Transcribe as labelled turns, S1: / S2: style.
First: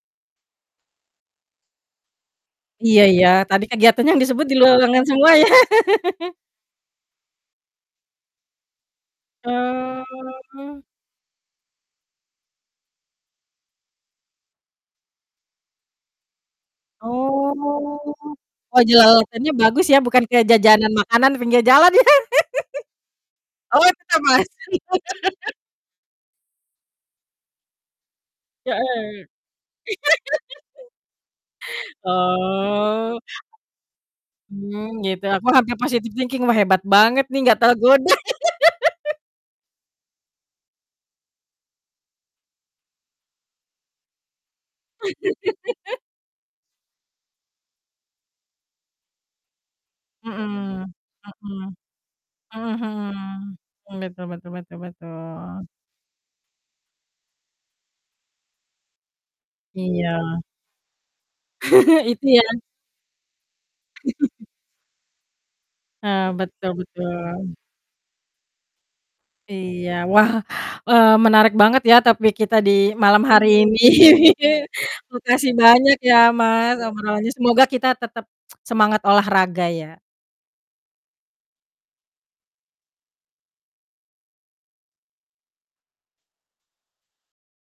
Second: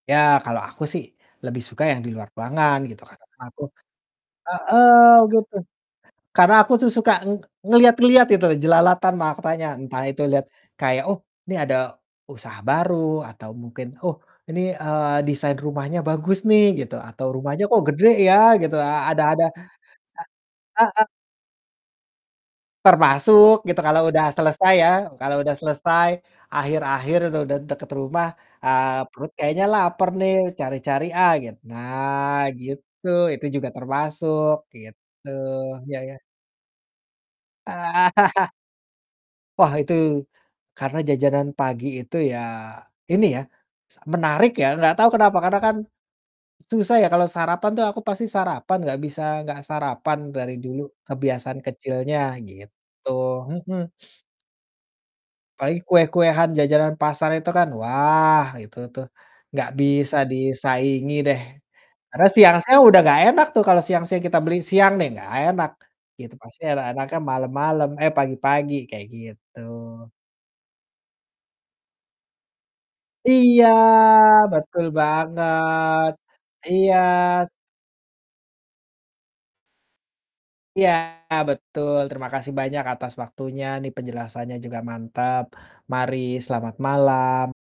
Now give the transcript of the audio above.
S1: Ya, kalau aku sih lebih suka yang di luar ruangan
S2: Iya
S1: gitu, karena
S2: iya,
S1: aku
S2: tadi kegiatannya yang disebut di luar ruangan
S1: heeh,
S2: semua ya?
S1: gitu, karena aku tuh suka nge ngelihat-ngelihat itu, jelalatan matanya, entah itu lihat
S2: Oh.
S1: kayak, "Oh, ini ada usaha baru." Atau mungkin, "Oh, ini, eee, desain rumahnya bagus nih." Gitu, atau "Rumahnya kok
S2: Oh,
S1: gede, ya?" Gitu.
S2: oh,
S1: A ada ada
S2: jelalatannya bagus ya, bukan kayak
S1: eee,
S2: jajanan
S1: heeh.
S2: makanan pinggir jalan, ya?
S1: Termasuk gitu,
S2: Oh,
S1: kalau
S2: itu
S1: udah
S2: termasuk.
S1: selesai ya, kalau udah selesai, akhir-akhir udah udah de deket rumah, eee,
S2: Heeh.
S1: perut kayaknya lapar nih, cari-cari ah git nah, gitu,
S2: Oh.
S1: itu juga termasuk,
S2: Mmm, gitu,
S1: gitu,
S2: aku hampir
S1: ya
S2: positive
S1: ya.
S2: thinking, "Wah, hebat banget nih, nggak tergoda."
S1: Eee. Wah, itu, karena jajanan pagi itu ya, ini ya, sa menarik ya, nggak tahu kenapa, karena kan susah ya, kalau sarapan tuh aku pasti sarapan, nggak bisa nggak sarapan dari dulu,
S2: Mhm
S1: kebiasaan
S2: mhm,
S1: kecilnya,
S2: mhm
S1: gitu, mhm.
S2: mhm, betul betul betul betul.
S1: Paling kue-kuean, jajanan pasar, itu kan, wah, itu tuh gak bisa
S2: Iya.
S1: disaingi deh. Karena
S2: Itu, ya.
S1: siang-siang udah gak enak tuh, kalau siang-siang kita beli, siang nih, gak enak
S2: Heeh,
S1: gitu, pasti
S2: betul
S1: enak-enaknya
S2: betul.
S1: malem-malem, eh, pagi-pagi, kayak gitu.
S2: Iya, wah, eee, menarik banget ya, topik kita di malam hari
S1: Iya,
S2: ini.
S1: betul
S2: Makasih banyak
S1: banget,
S2: ya, Mas,
S1: iya.
S2: obrolannya. Semoga kita tetap semangat olahraga, ya.
S1: Iya, betul, terima kasih banyak atas waktunya nih, penjelasannya juga mantap, mari, selamat malam.